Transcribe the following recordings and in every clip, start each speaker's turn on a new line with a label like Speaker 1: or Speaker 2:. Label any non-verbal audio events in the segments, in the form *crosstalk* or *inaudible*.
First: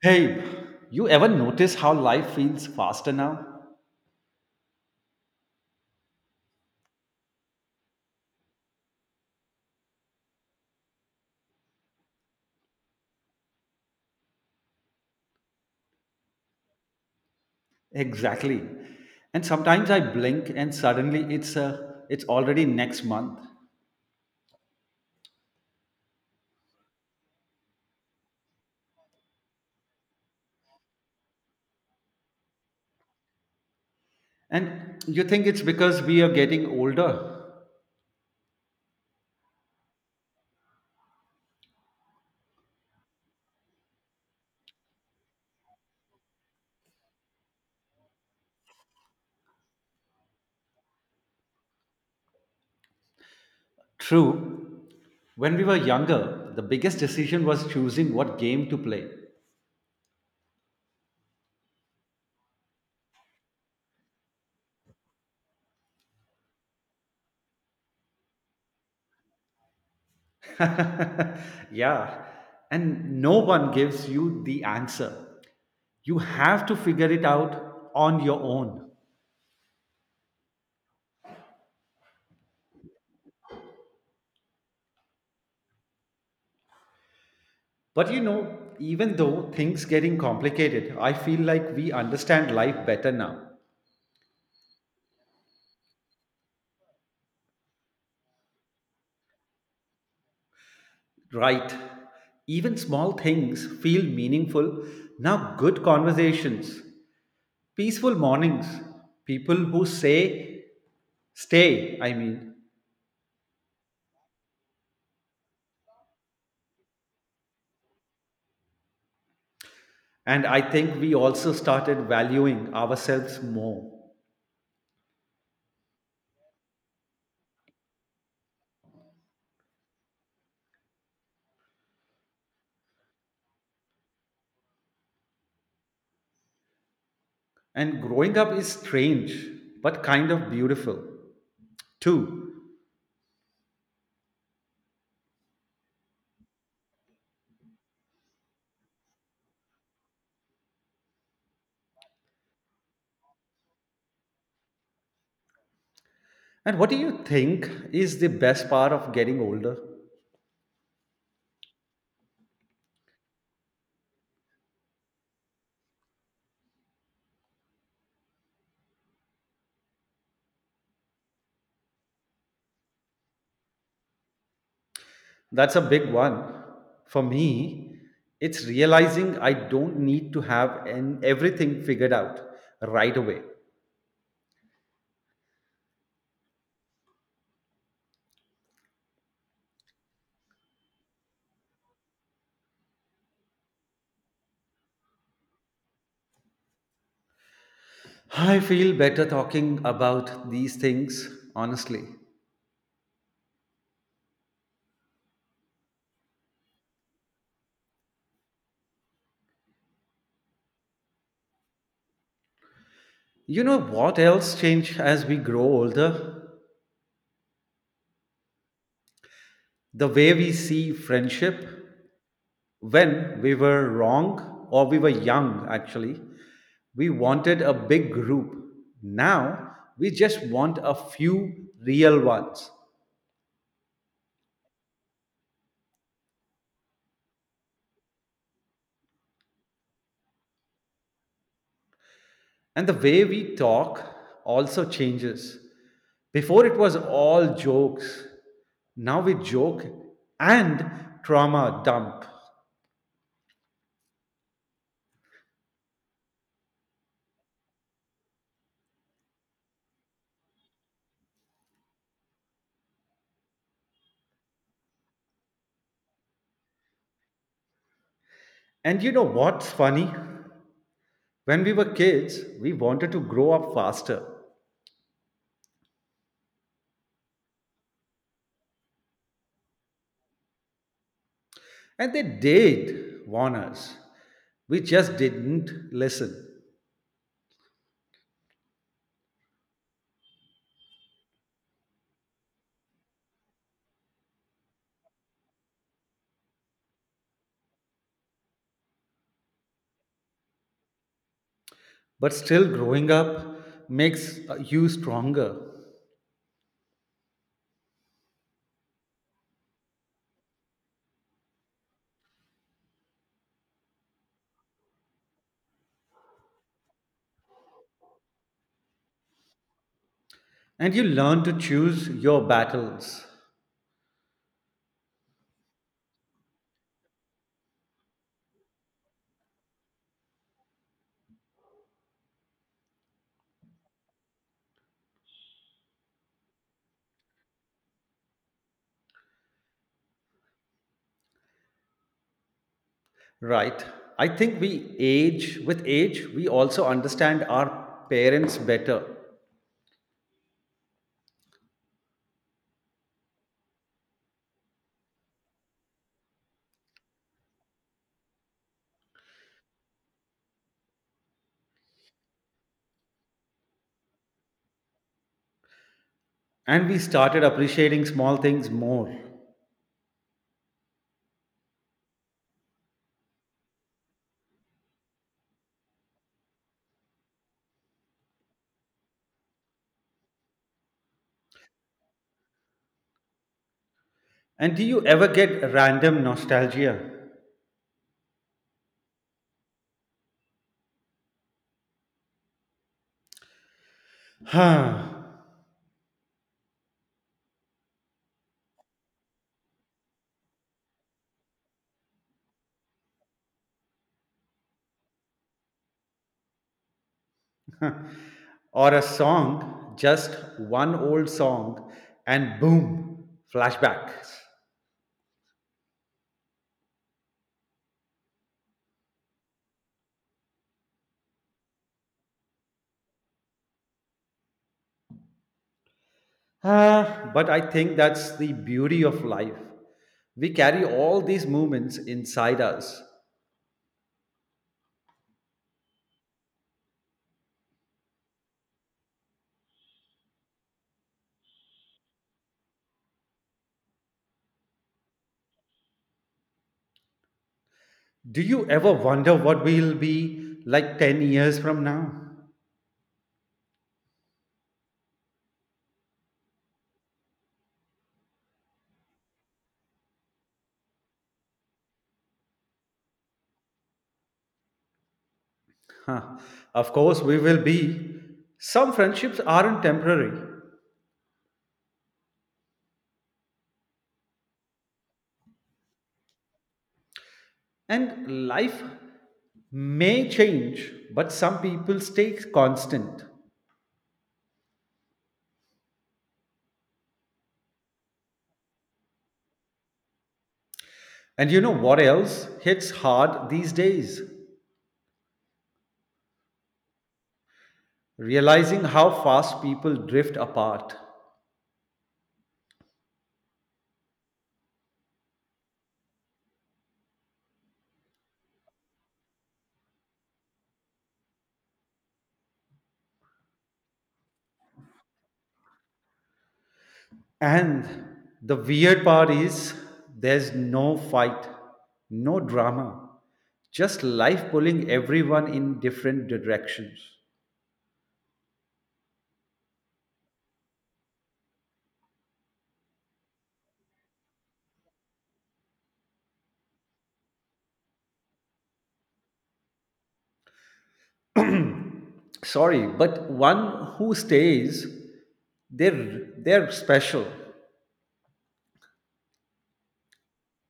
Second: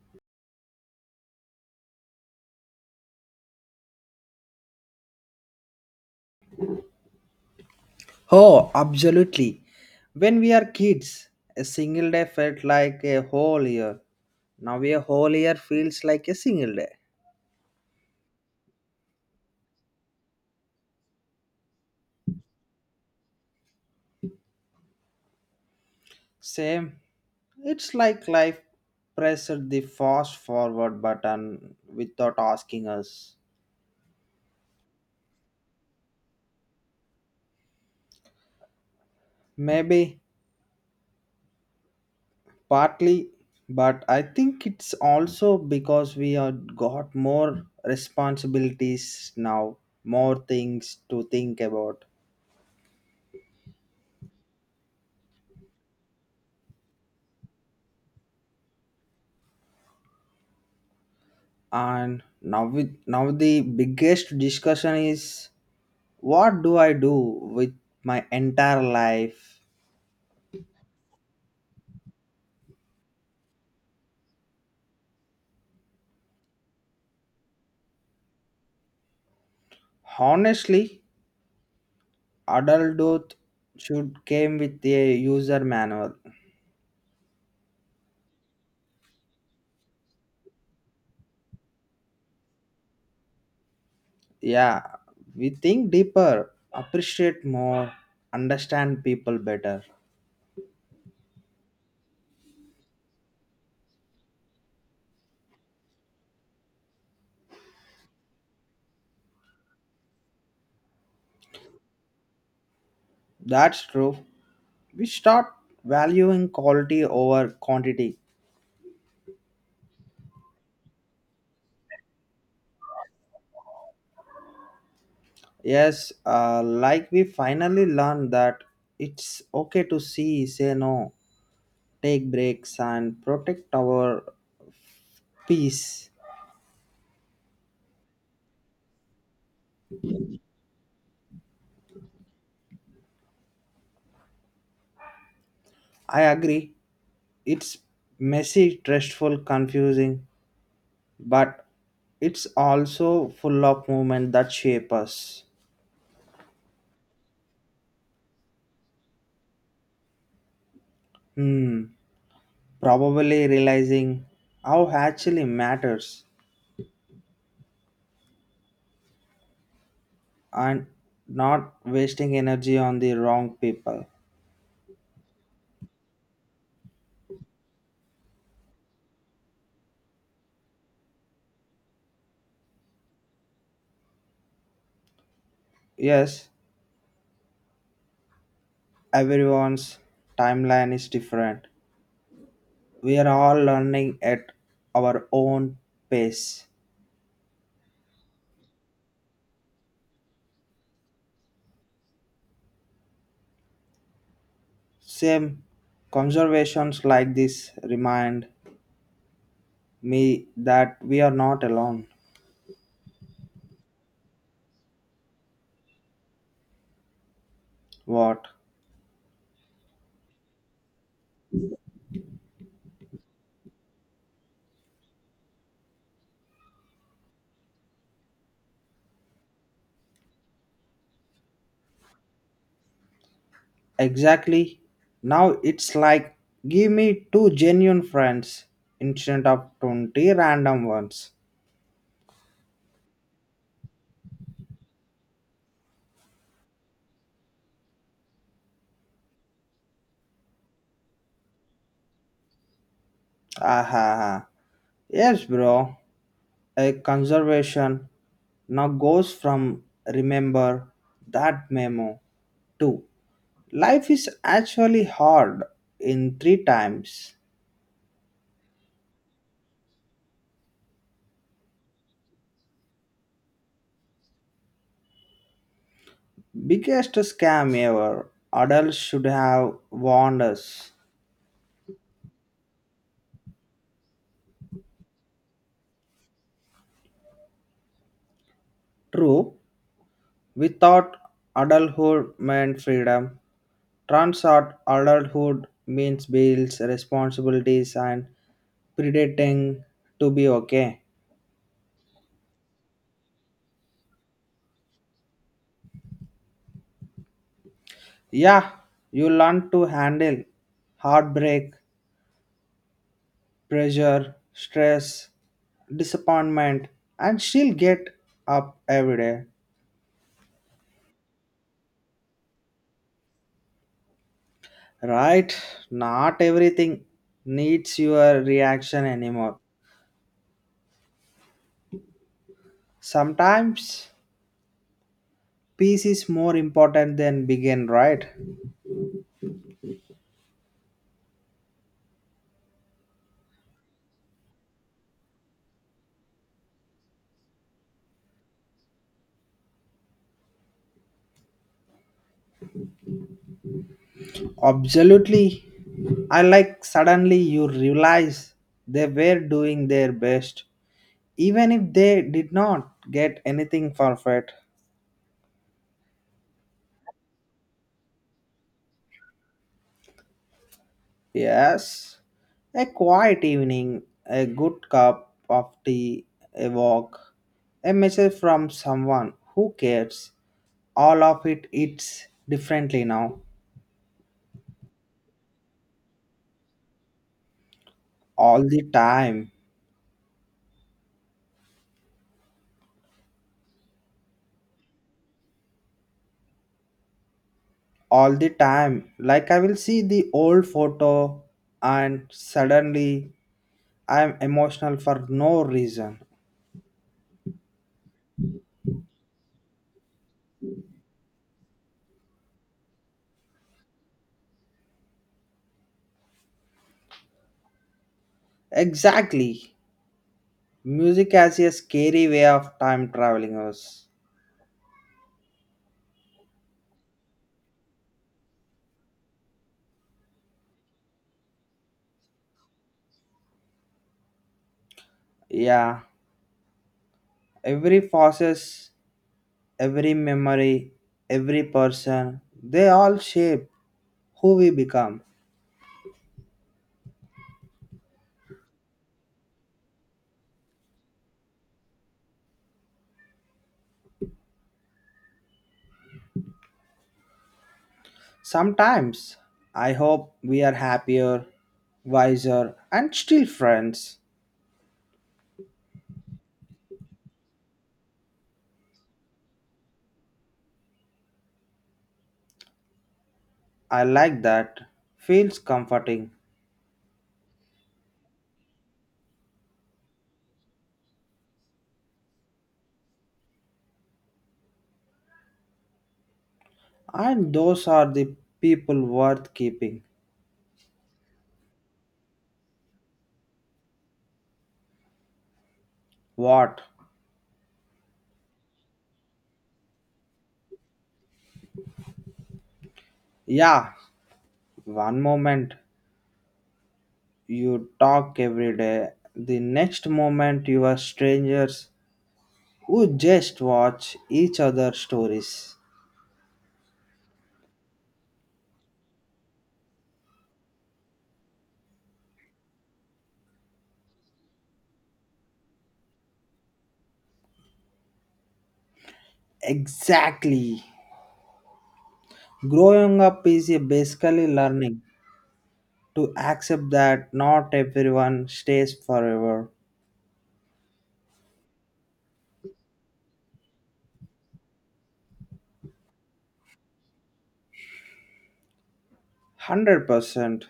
Speaker 1: Hey, you ever notice how life feels faster now?
Speaker 2: Oh, absolutely. When we are kids, a single day felt like a whole year. Now a whole year feels like a single day.
Speaker 1: Exactly. And sometimes I blink and suddenly it's it's already next month.
Speaker 2: Same. It's like life pressed the fast forward button without asking us.
Speaker 1: And you think it's because we are getting older?
Speaker 2: Maybe partly, but I think it's also because we are got more responsibilities now, more things to think about
Speaker 1: True. When we were younger, the biggest decision was choosing what game to play. *laughs*
Speaker 2: and now the biggest discussion is what do I do with my entire life
Speaker 1: Yeah. And no one gives you the answer. You have to figure it out on your own.
Speaker 2: honestly adulthood should came with a user manual
Speaker 1: But you know, even though things getting complicated, I feel like we understand life better now.
Speaker 2: yeah we think deeper appreciate more understand people better
Speaker 1: Right. Even small things feel meaningful. Now good conversations, peaceful mornings, people who say stay, I mean.
Speaker 2: that's true we start valuing quality over quantity
Speaker 1: And I think we also started valuing ourselves more.
Speaker 2: yes like we finally learned that it's okay to see say no take breaks and protect our peace.
Speaker 1: And growing up is strange, but kind of beautiful too.
Speaker 2: I agree. It's messy, stressful, confusing, but it's also full of movement that shape us.
Speaker 1: And what do you think is the best part of getting older?
Speaker 2: Hmm. Probably realizing how actually matters and not wasting energy on the wrong people.
Speaker 1: That's a big one. For me, it's realizing I don't need to have an, everything figured out right away.
Speaker 2: Yes, everyone's timeline is different. We are all learning at our own pace.
Speaker 1: I feel better talking about these things, honestly.
Speaker 2: Same conversations like this remind me that we are not alone.
Speaker 1: You know what else changed as we grow older?
Speaker 2: What?
Speaker 1: The way we see friendship. When we were wrong or we were young, actually, we wanted a big group. Now we just want a few real ones.
Speaker 2: Exactly. Now it's like give me two genuine friends instead of 20 random ones.
Speaker 1: And the way we talk also changes. Before it was all jokes. Now we joke and trauma dump.
Speaker 2: Aha. Yes, bro. A conservation now goes from remember that memo to life is actually hard in three times.
Speaker 1: And you know what's funny? When we were kids, we wanted to grow up faster.
Speaker 2: Biggest scam ever. Adults should have warned us.
Speaker 1: And they did warn us. We just didn't listen.
Speaker 2: True, we thought adulthood meant freedom. Turns out adulthood means bills, responsibilities, and pretending to be okay.
Speaker 1: But still, growing up makes you stronger.
Speaker 2: Yeah, you learn to handle heartbreak, pressure, stress, disappointment, and still get up every day.
Speaker 1: And you learn to choose your battles.
Speaker 2: Right? Not everything needs your reaction anymore. Sometimes peace is more important than begin, right?
Speaker 1: Right. I think we age, with age, we also understand our parents better.
Speaker 2: Absolutely. I like suddenly you realize they were doing their best, even if they did not get anything perfect.
Speaker 1: And we started appreciating small things more.
Speaker 2: Yes, a quiet evening, a good cup of tea, a walk, a message from someone who cares. All of it it's differently now.
Speaker 1: And do you ever get random nostalgia?
Speaker 2: All the time.
Speaker 1: *sighs* Huh.
Speaker 2: All the time. Like I will see the old photo and suddenly I'm emotional for no reason.
Speaker 1: *laughs* Or a song, just one old song, and boom, flashbacks.
Speaker 2: Exactly. Music has a scary way of time traveling us.
Speaker 1: Ah, but I think that's the beauty of life. We carry all these moments inside us.
Speaker 2: Yeah. Every process every memory, every person, they all shape who we become.
Speaker 1: Do you ever wonder what we'll be like 10 years from now?
Speaker 2: Sometimes I hope we are happier, wiser, and still friends.
Speaker 1: Huh. Of course, we will be. Some friendships aren't temporary,
Speaker 2: I like that. Feels comforting.
Speaker 1: and life may change, but some people stay constant.
Speaker 2: And those are the people worth keeping.
Speaker 1: And you know what else hits hard these days?
Speaker 2: What?
Speaker 1: Realizing how fast people drift apart.
Speaker 2: Yeah, one moment you talk every day, the next moment you are strangers who just watch each other's stories.
Speaker 1: And the weird part is there's no fight, no drama, just life pulling everyone in different directions.
Speaker 2: Exactly. Growing up is a basically learning to accept that not everyone stays forever.
Speaker 1: Sorry, but one who stays, they're special.
Speaker 2: 100%.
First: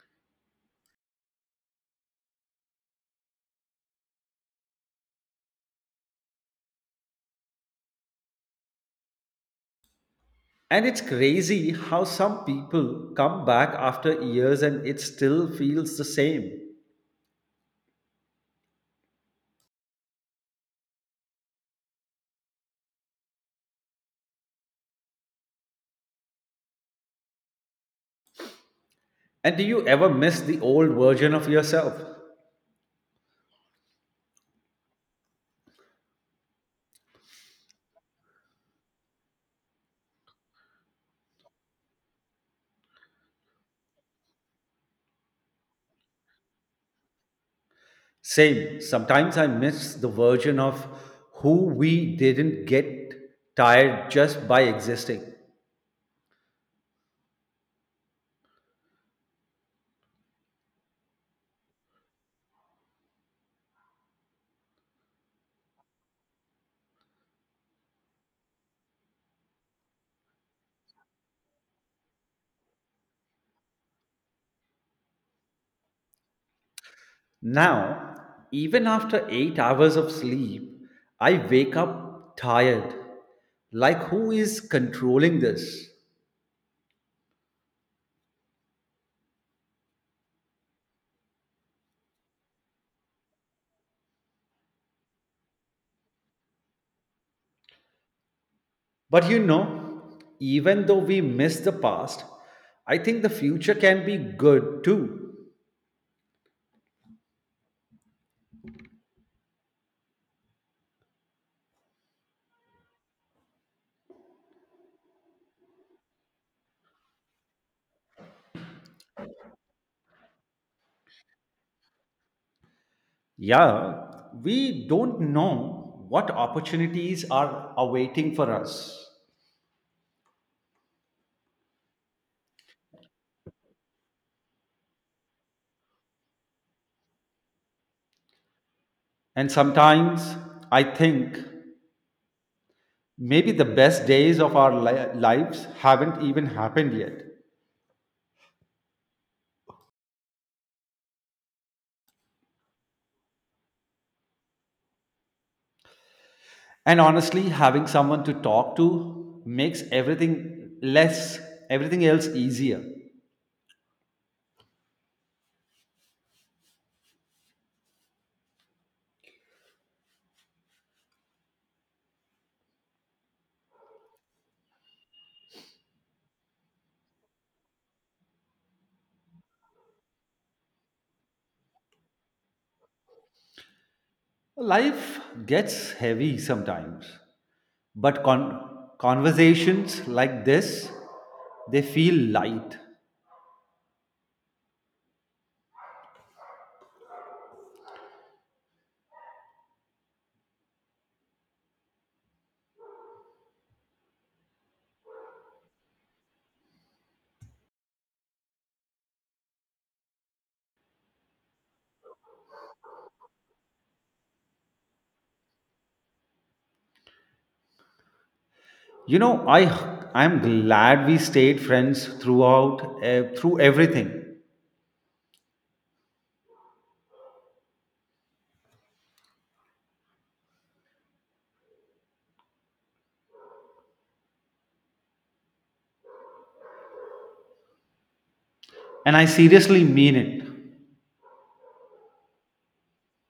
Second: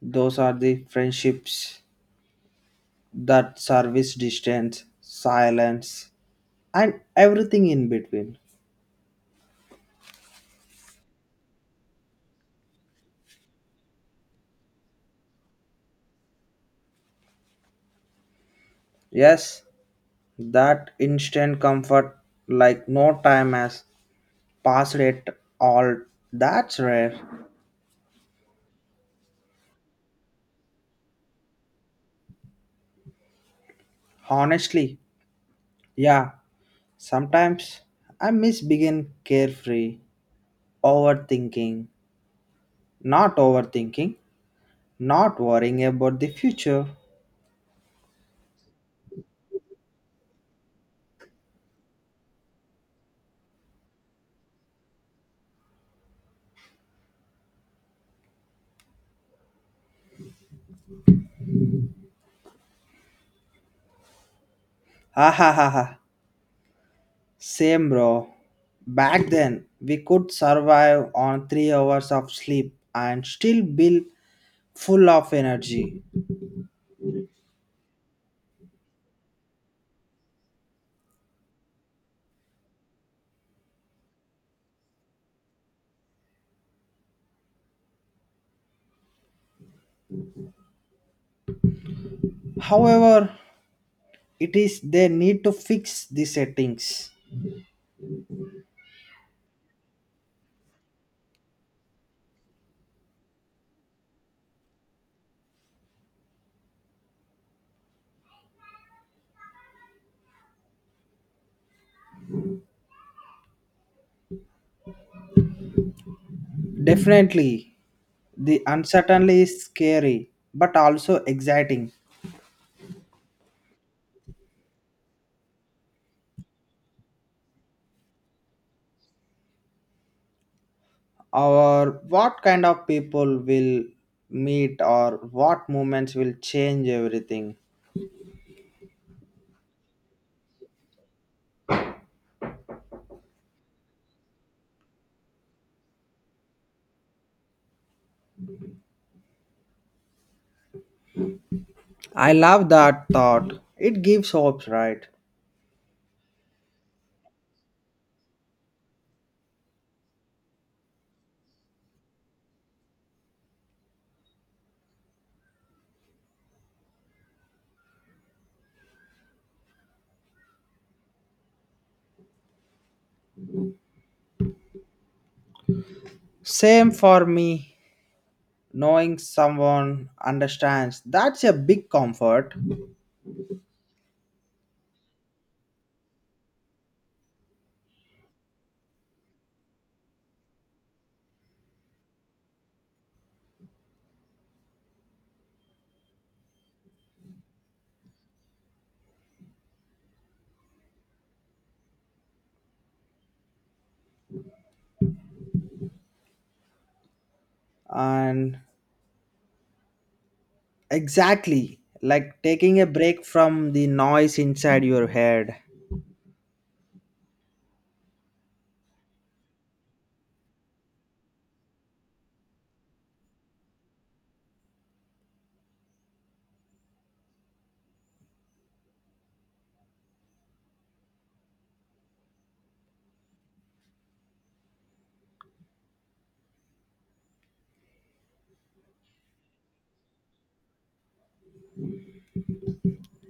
Speaker 2: Those are the friendships that service distance, silence, and everything in between.
Speaker 1: And it's crazy how some people come back after years and it still feels the same.
Speaker 2: Yes, that instant comfort, like no time has passed it all, that's rare.
Speaker 1: And do you ever miss the old version of yourself?
Speaker 2: Honestly, yeah, sometimes I miss being carefree Overthinking, not overthinking, not worrying about the future.
Speaker 1: Same. Sometimes I miss the version of who we didn't get tired just by existing.
Speaker 2: Ha ha ha ha. Same bro. Back then, we could survive on 3 hours of sleep and still be full of energy.
Speaker 1: Now, even after 8 hours of sleep, I wake up tired. Like, who is controlling this?
Speaker 2: However, it is they need to fix the settings.
Speaker 1: But you know, even though we miss the past, I think the future can be good too.
Speaker 2: Definitely, the uncertainty is scary but also exciting.
Speaker 1: Yeah, we don't know what opportunities are awaiting for us.
Speaker 2: Or what kind of people will meet or what movements will change everything
Speaker 1: And sometimes I think maybe the best days of our lives haven't even happened yet.
Speaker 2: I love that thought it gives hopes right
Speaker 1: And honestly, having someone to talk to makes everything less, everything else easier.
Speaker 2: same for me knowing someone understands that's a big comfort
Speaker 1: Life gets heavy sometimes, but conversations like this, they feel light.
Speaker 2: and exactly like taking a break from the noise inside your head
Speaker 1: You know, I'm glad we stayed friends throughout through everything, and I seriously mean it.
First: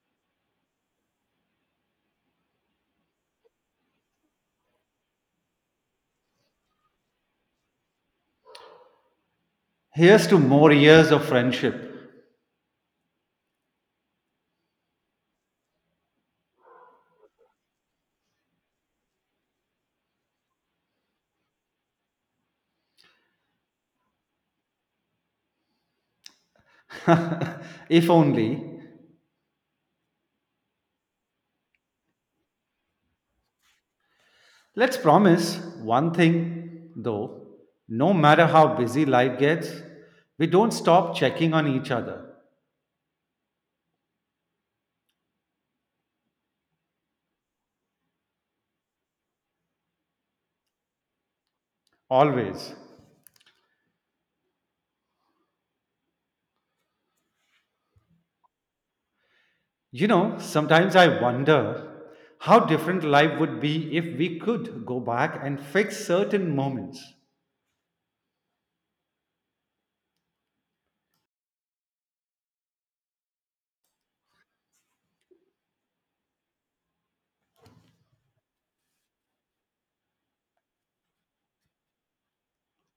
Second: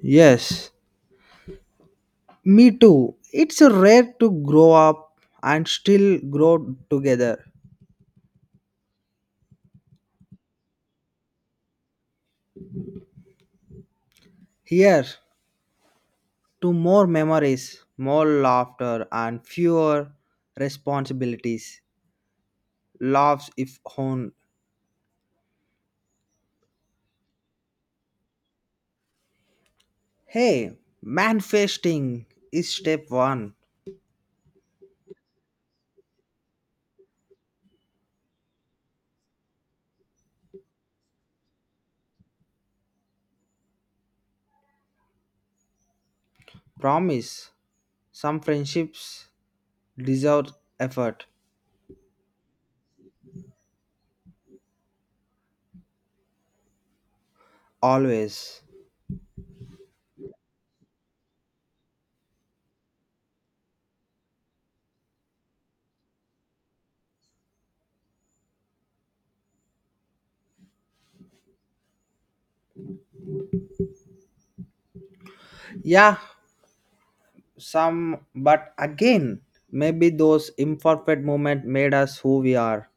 Speaker 2: yes me too it's rare to grow up and still grow together
Speaker 1: Here's to more years of friendship.
Speaker 2: here to more memories, more laughter, and fewer responsibilities. Laughs if on.
Speaker 1: *laughs* If only.
Speaker 2: Hey, manifesting is step one.
Speaker 1: Let's promise one thing, though. No matter how busy life gets, we don't stop checking on each other.
Speaker 2: Promise. Some friendships deserve effort.
Speaker 1: Always.
Speaker 2: Always.
Speaker 1: You know, sometimes I wonder how different life would be if we could go back and fix certain moments.
Speaker 2: Yeah, some, but again, maybe those imperfect moments made us who we are.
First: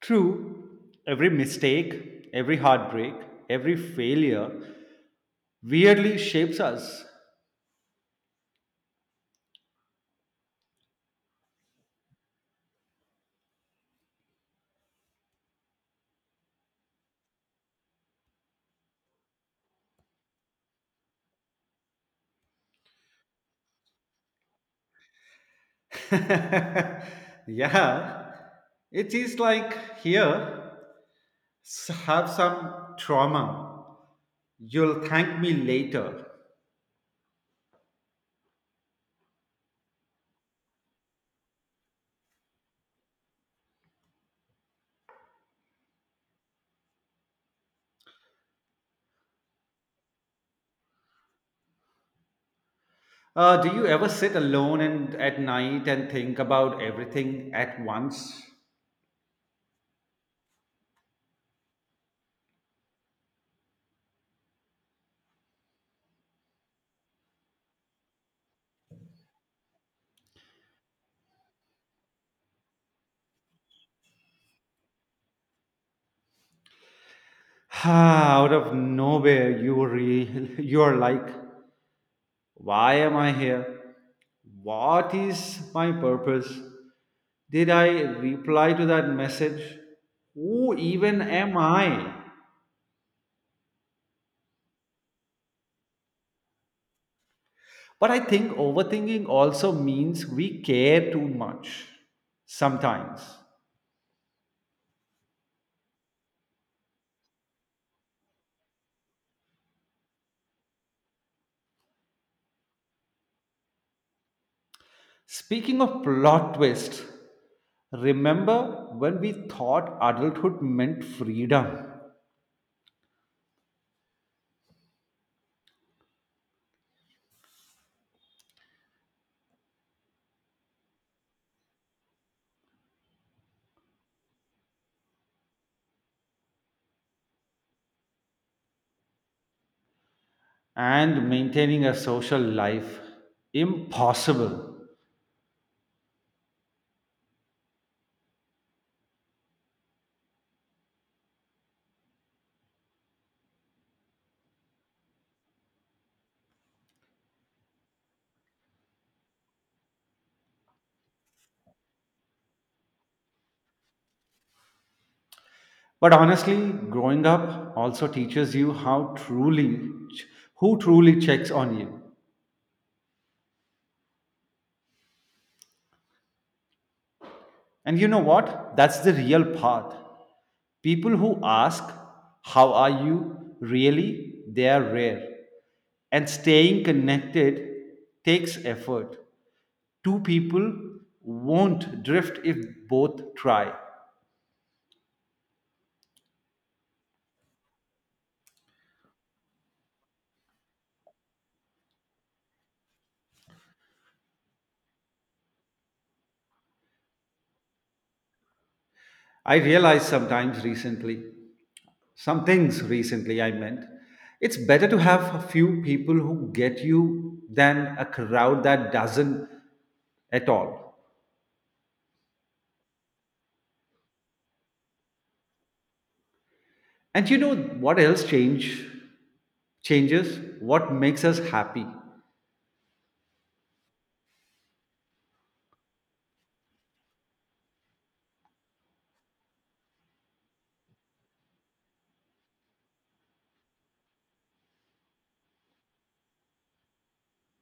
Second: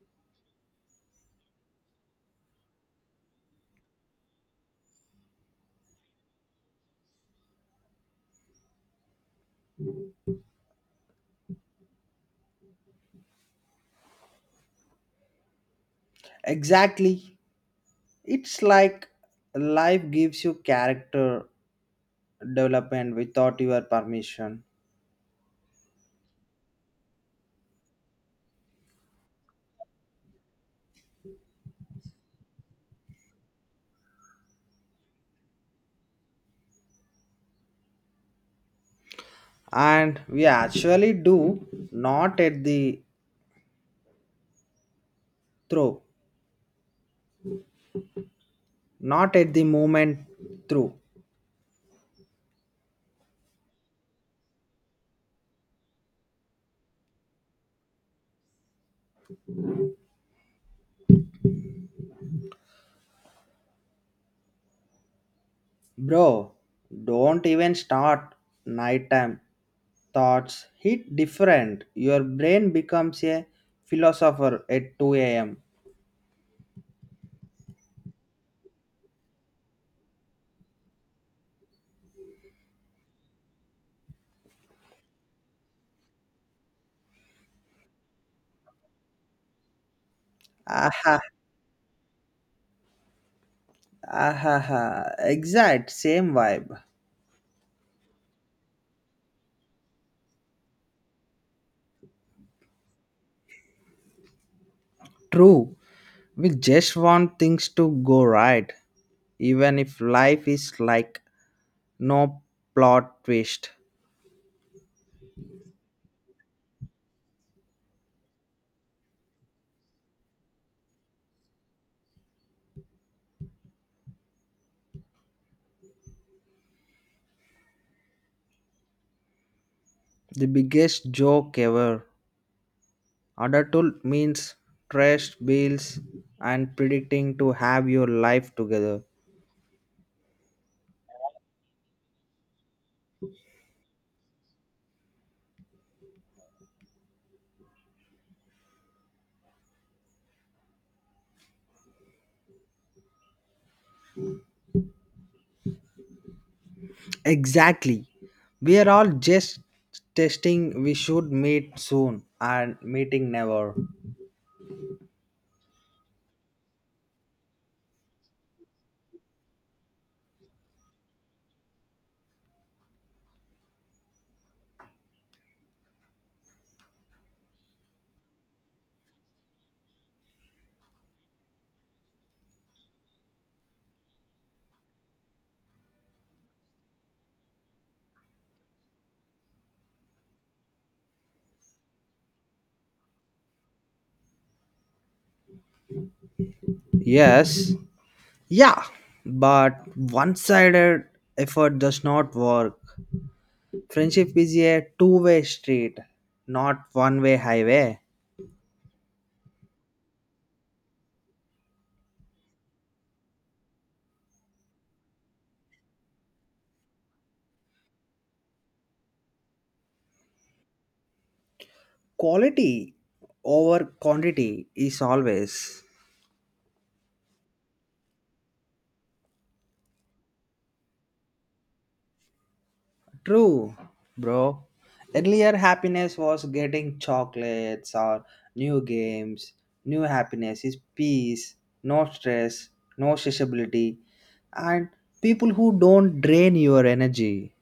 Speaker 1: True, every mistake, every heartbreak, every failure weirdly shapes us.
Speaker 2: Exactly. It's like life gives you character development without your permission
Speaker 1: *laughs* Yeah, it is like here, have some trauma. You'll thank me later.
Speaker 2: and we actually do not at the through not at the moment through
Speaker 1: Do you ever sit alone and at night and think about everything at once?
Speaker 2: bro don't even start nighttime thoughts hit different your brain becomes a philosopher at 2 a.m
Speaker 1: *sighs* Out of nowhere, *laughs* you are like, why am I here? What is my purpose? Did I reply to that message? Who even
Speaker 2: aha
Speaker 1: am I?
Speaker 2: aha aha. exact same vibe
Speaker 1: But I think overthinking also means we care too much sometimes.
Speaker 2: true we just want things to go right even if life is like no plot twist
Speaker 1: Speaking of plot twist, remember when we thought adulthood meant freedom
Speaker 2: The biggest joke ever. Adulthood means trash bills and predicting to have your life together.
Speaker 1: and maintaining a social life? Impossible.
Speaker 2: Exactly. We are all just testing we should meet soon and meeting never.
Speaker 1: But honestly, growing up also teaches you how truly who truly checks on you. And you know what? That's the real path. People who ask, how are you, really, they are rare. And staying connected takes effort. Two people won't drift if both try.
Speaker 2: Yes. Yeah. But one sided effort does not work. Friendship is a two-way street, not one way highway.
Speaker 1: I realized sometimes recently, some things recently I meant, it's better to have a few people who get you than a crowd that doesn't at all.
Speaker 2: Quality over quantity is always.
Speaker 1: And you know what else changes? What makes us happy?
Speaker 2: True, bro. Earlier, happiness was getting chocolates or new games. New happiness is peace, no stress, no sociability, and people who don't drain your energy.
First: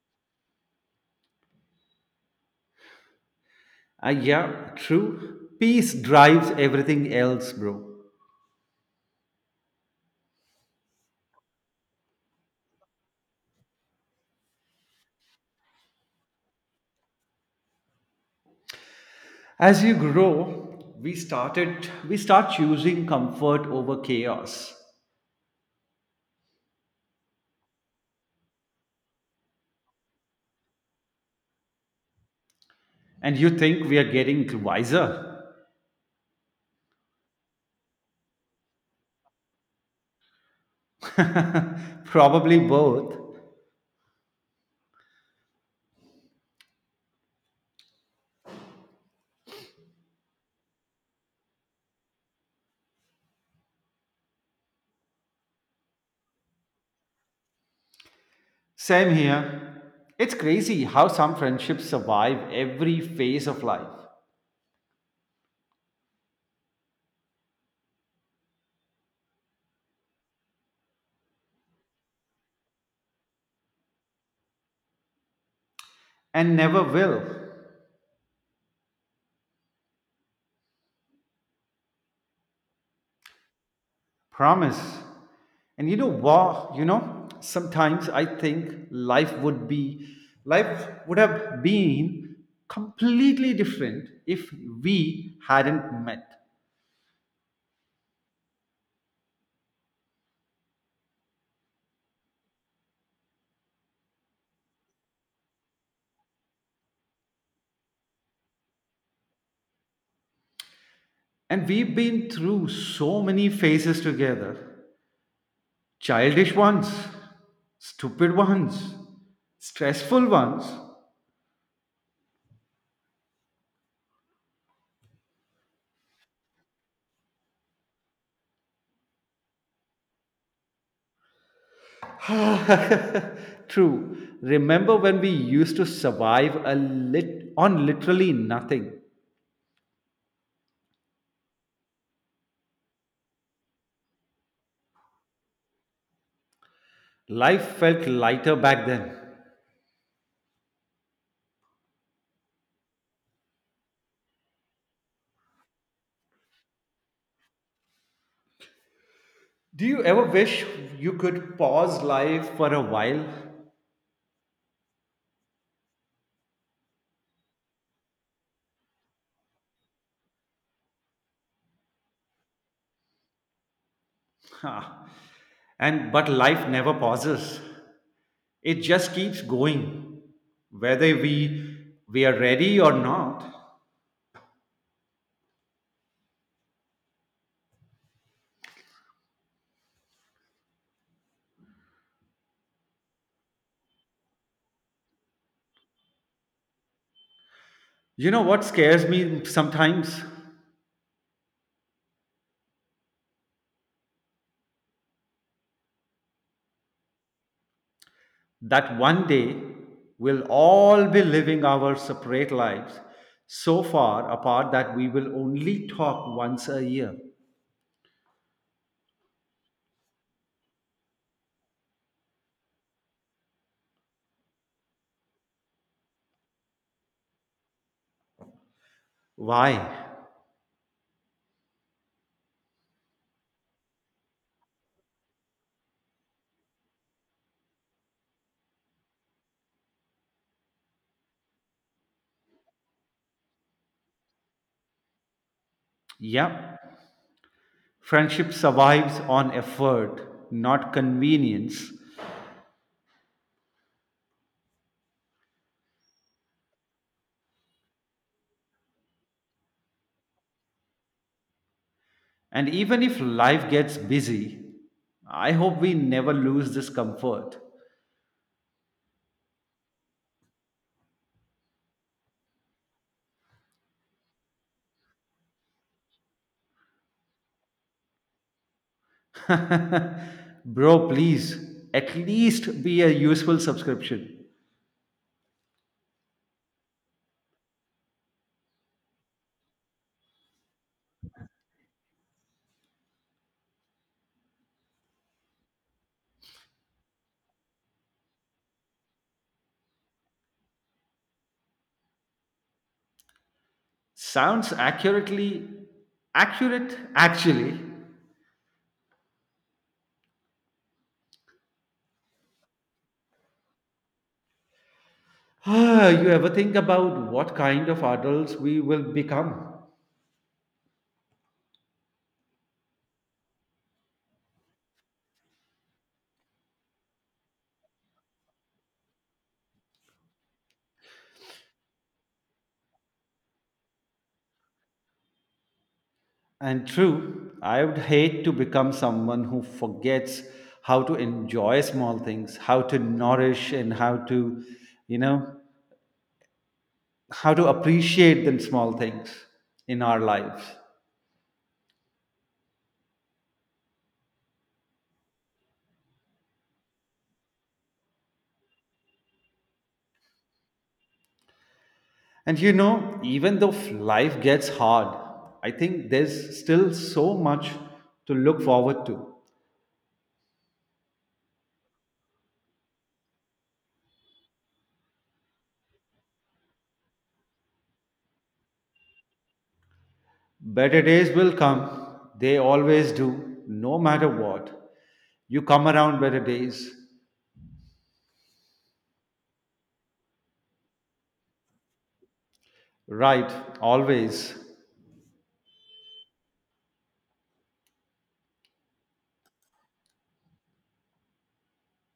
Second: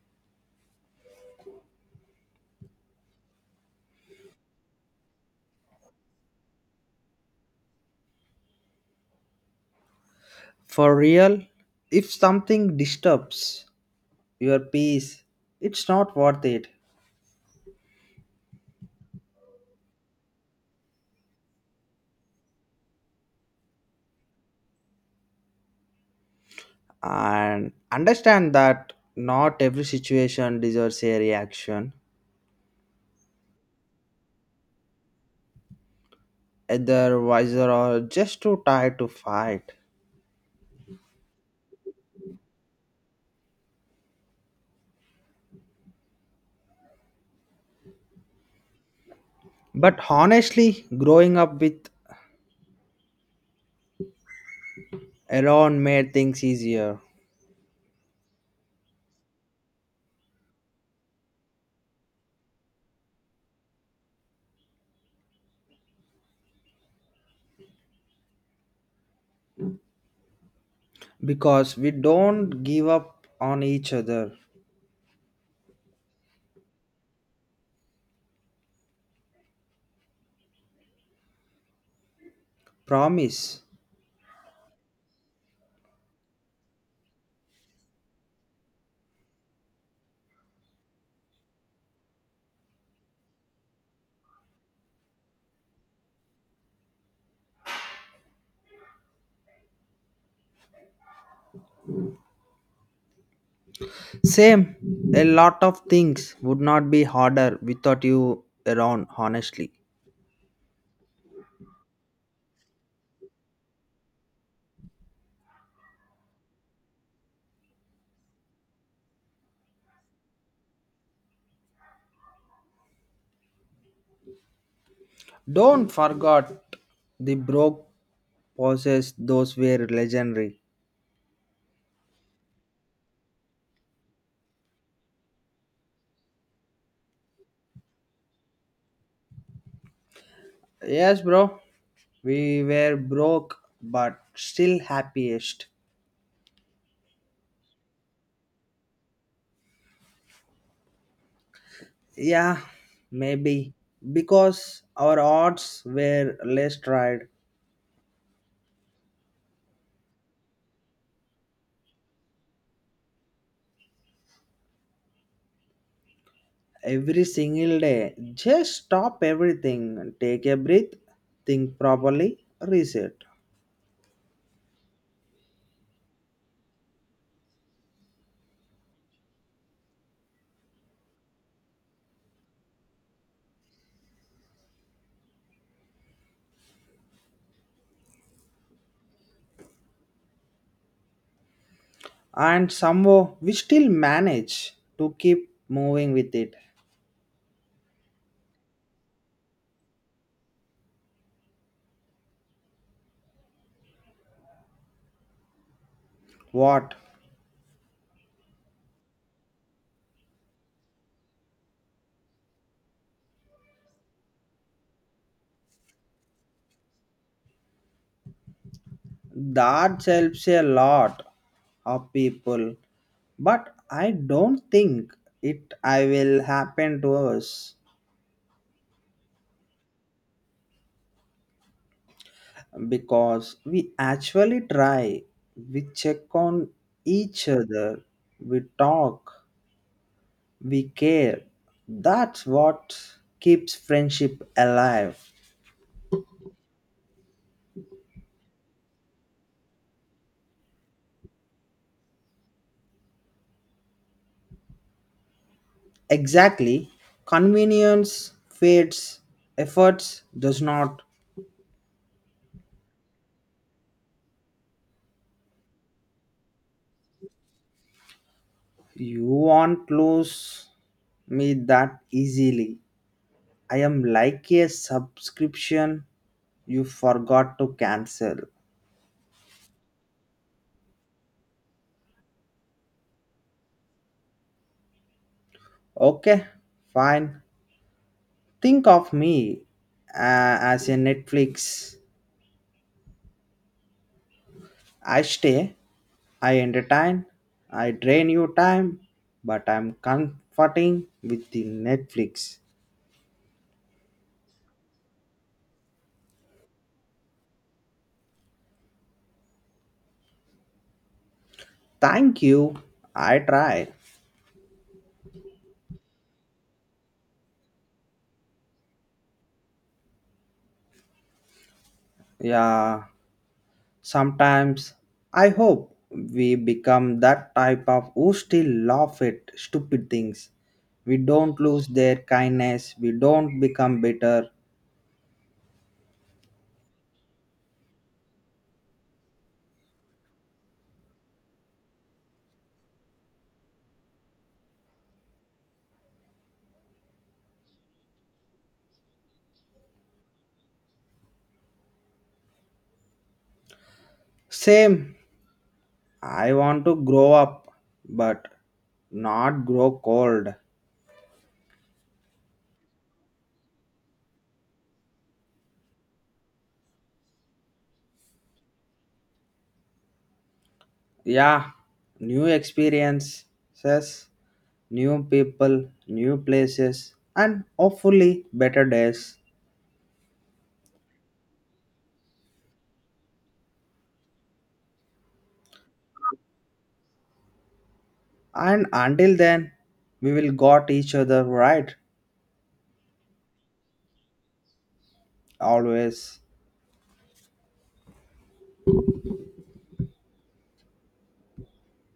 Speaker 1: Ah, yeah, true. Peace drives everything else, bro.
Speaker 2: For real, if something disturbs your peace, it's not worth it.
Speaker 1: As you grow, we start choosing comfort over chaos.
Speaker 2: And understand that not every situation deserves a reaction,
Speaker 1: And you think we are getting wiser?
Speaker 2: either wiser or just too tired to fight.
Speaker 1: *laughs* Probably both.
Speaker 2: But honestly, growing up with Aaron made things easier
Speaker 1: Same here. It's crazy how some friendships survive every phase of life
Speaker 2: because we don't give up on each other.
Speaker 1: and never will.
Speaker 2: Promise.
Speaker 1: Promise. And you know, sometimes I think life would be life would have been completely different if we hadn't met.
Speaker 2: Same, a lot of things would not be harder without you around, honestly.
Speaker 1: And we've been through so many phases together, childish ones, stupid ones, stressful ones.
Speaker 2: Don't forget the broke pauses, those were legendary.
Speaker 1: *laughs* True. Remember when we used to survive a lit on literally nothing?
Speaker 2: Yes, bro, we were broke but still happiest.
Speaker 1: Life felt lighter back then.
Speaker 2: Yeah, maybe because our odds were less tried
Speaker 1: Do you ever wish you could pause life for a while?
Speaker 2: every single day. Just stop everything, take a breath, think properly, reset.
Speaker 1: Huh. And but life never pauses. It just keeps going whether we are ready or not.
Speaker 2: And somehow we still manage to keep moving with it.
Speaker 1: You know what scares me sometimes
Speaker 2: What?
Speaker 1: that one day we'll all be living our separate lives so far apart that we will only talk once a year.
Speaker 2: That helps a lot of people, but I don't think it I will happen to us.
Speaker 1: Why?
Speaker 2: Because we actually try, we check on each other, we talk, we care. That's what keeps friendship alive.
Speaker 1: Yep. Friendship survives on effort, not convenience.
Speaker 2: Exactly. Convenience fades, efforts does not.
Speaker 1: And even if life gets busy, I hope we never lose this comfort.
Speaker 2: You won't lose me that easily. I am like a subscription you forgot to cancel.
Speaker 1: *laughs* Bro, please, at least be a useful subscription.
Speaker 2: Okay, fine. Think of me as a Netflix. I stay, I entertain, I drain your time, but I'm comforting with the Netflix.
Speaker 1: Sounds accurate, actually. *sighs*
Speaker 2: Thank you. I try.
Speaker 1: Ah, you ever think about what kind of adults we will become?
Speaker 2: Yeah, sometimes I hope we become that type of who still laugh at stupid things. We don't lose their kindness, we don't become bitter.
Speaker 1: And true, I would hate to become someone who forgets how to enjoy small things, how to nourish, and how to, you know, how to appreciate the small things in our lives.
Speaker 2: Same, I want to grow up, but not grow cold.
Speaker 1: And you know, even though life gets hard, I think there's still so much to look forward to.
Speaker 2: Yeah, new experiences, new people, new places, and hopefully better days.
Speaker 1: Better days will come, they always do, no matter what. You come around better days,
Speaker 2: And until then, we will got each other right,
Speaker 1: right? Always.
Speaker 2: always.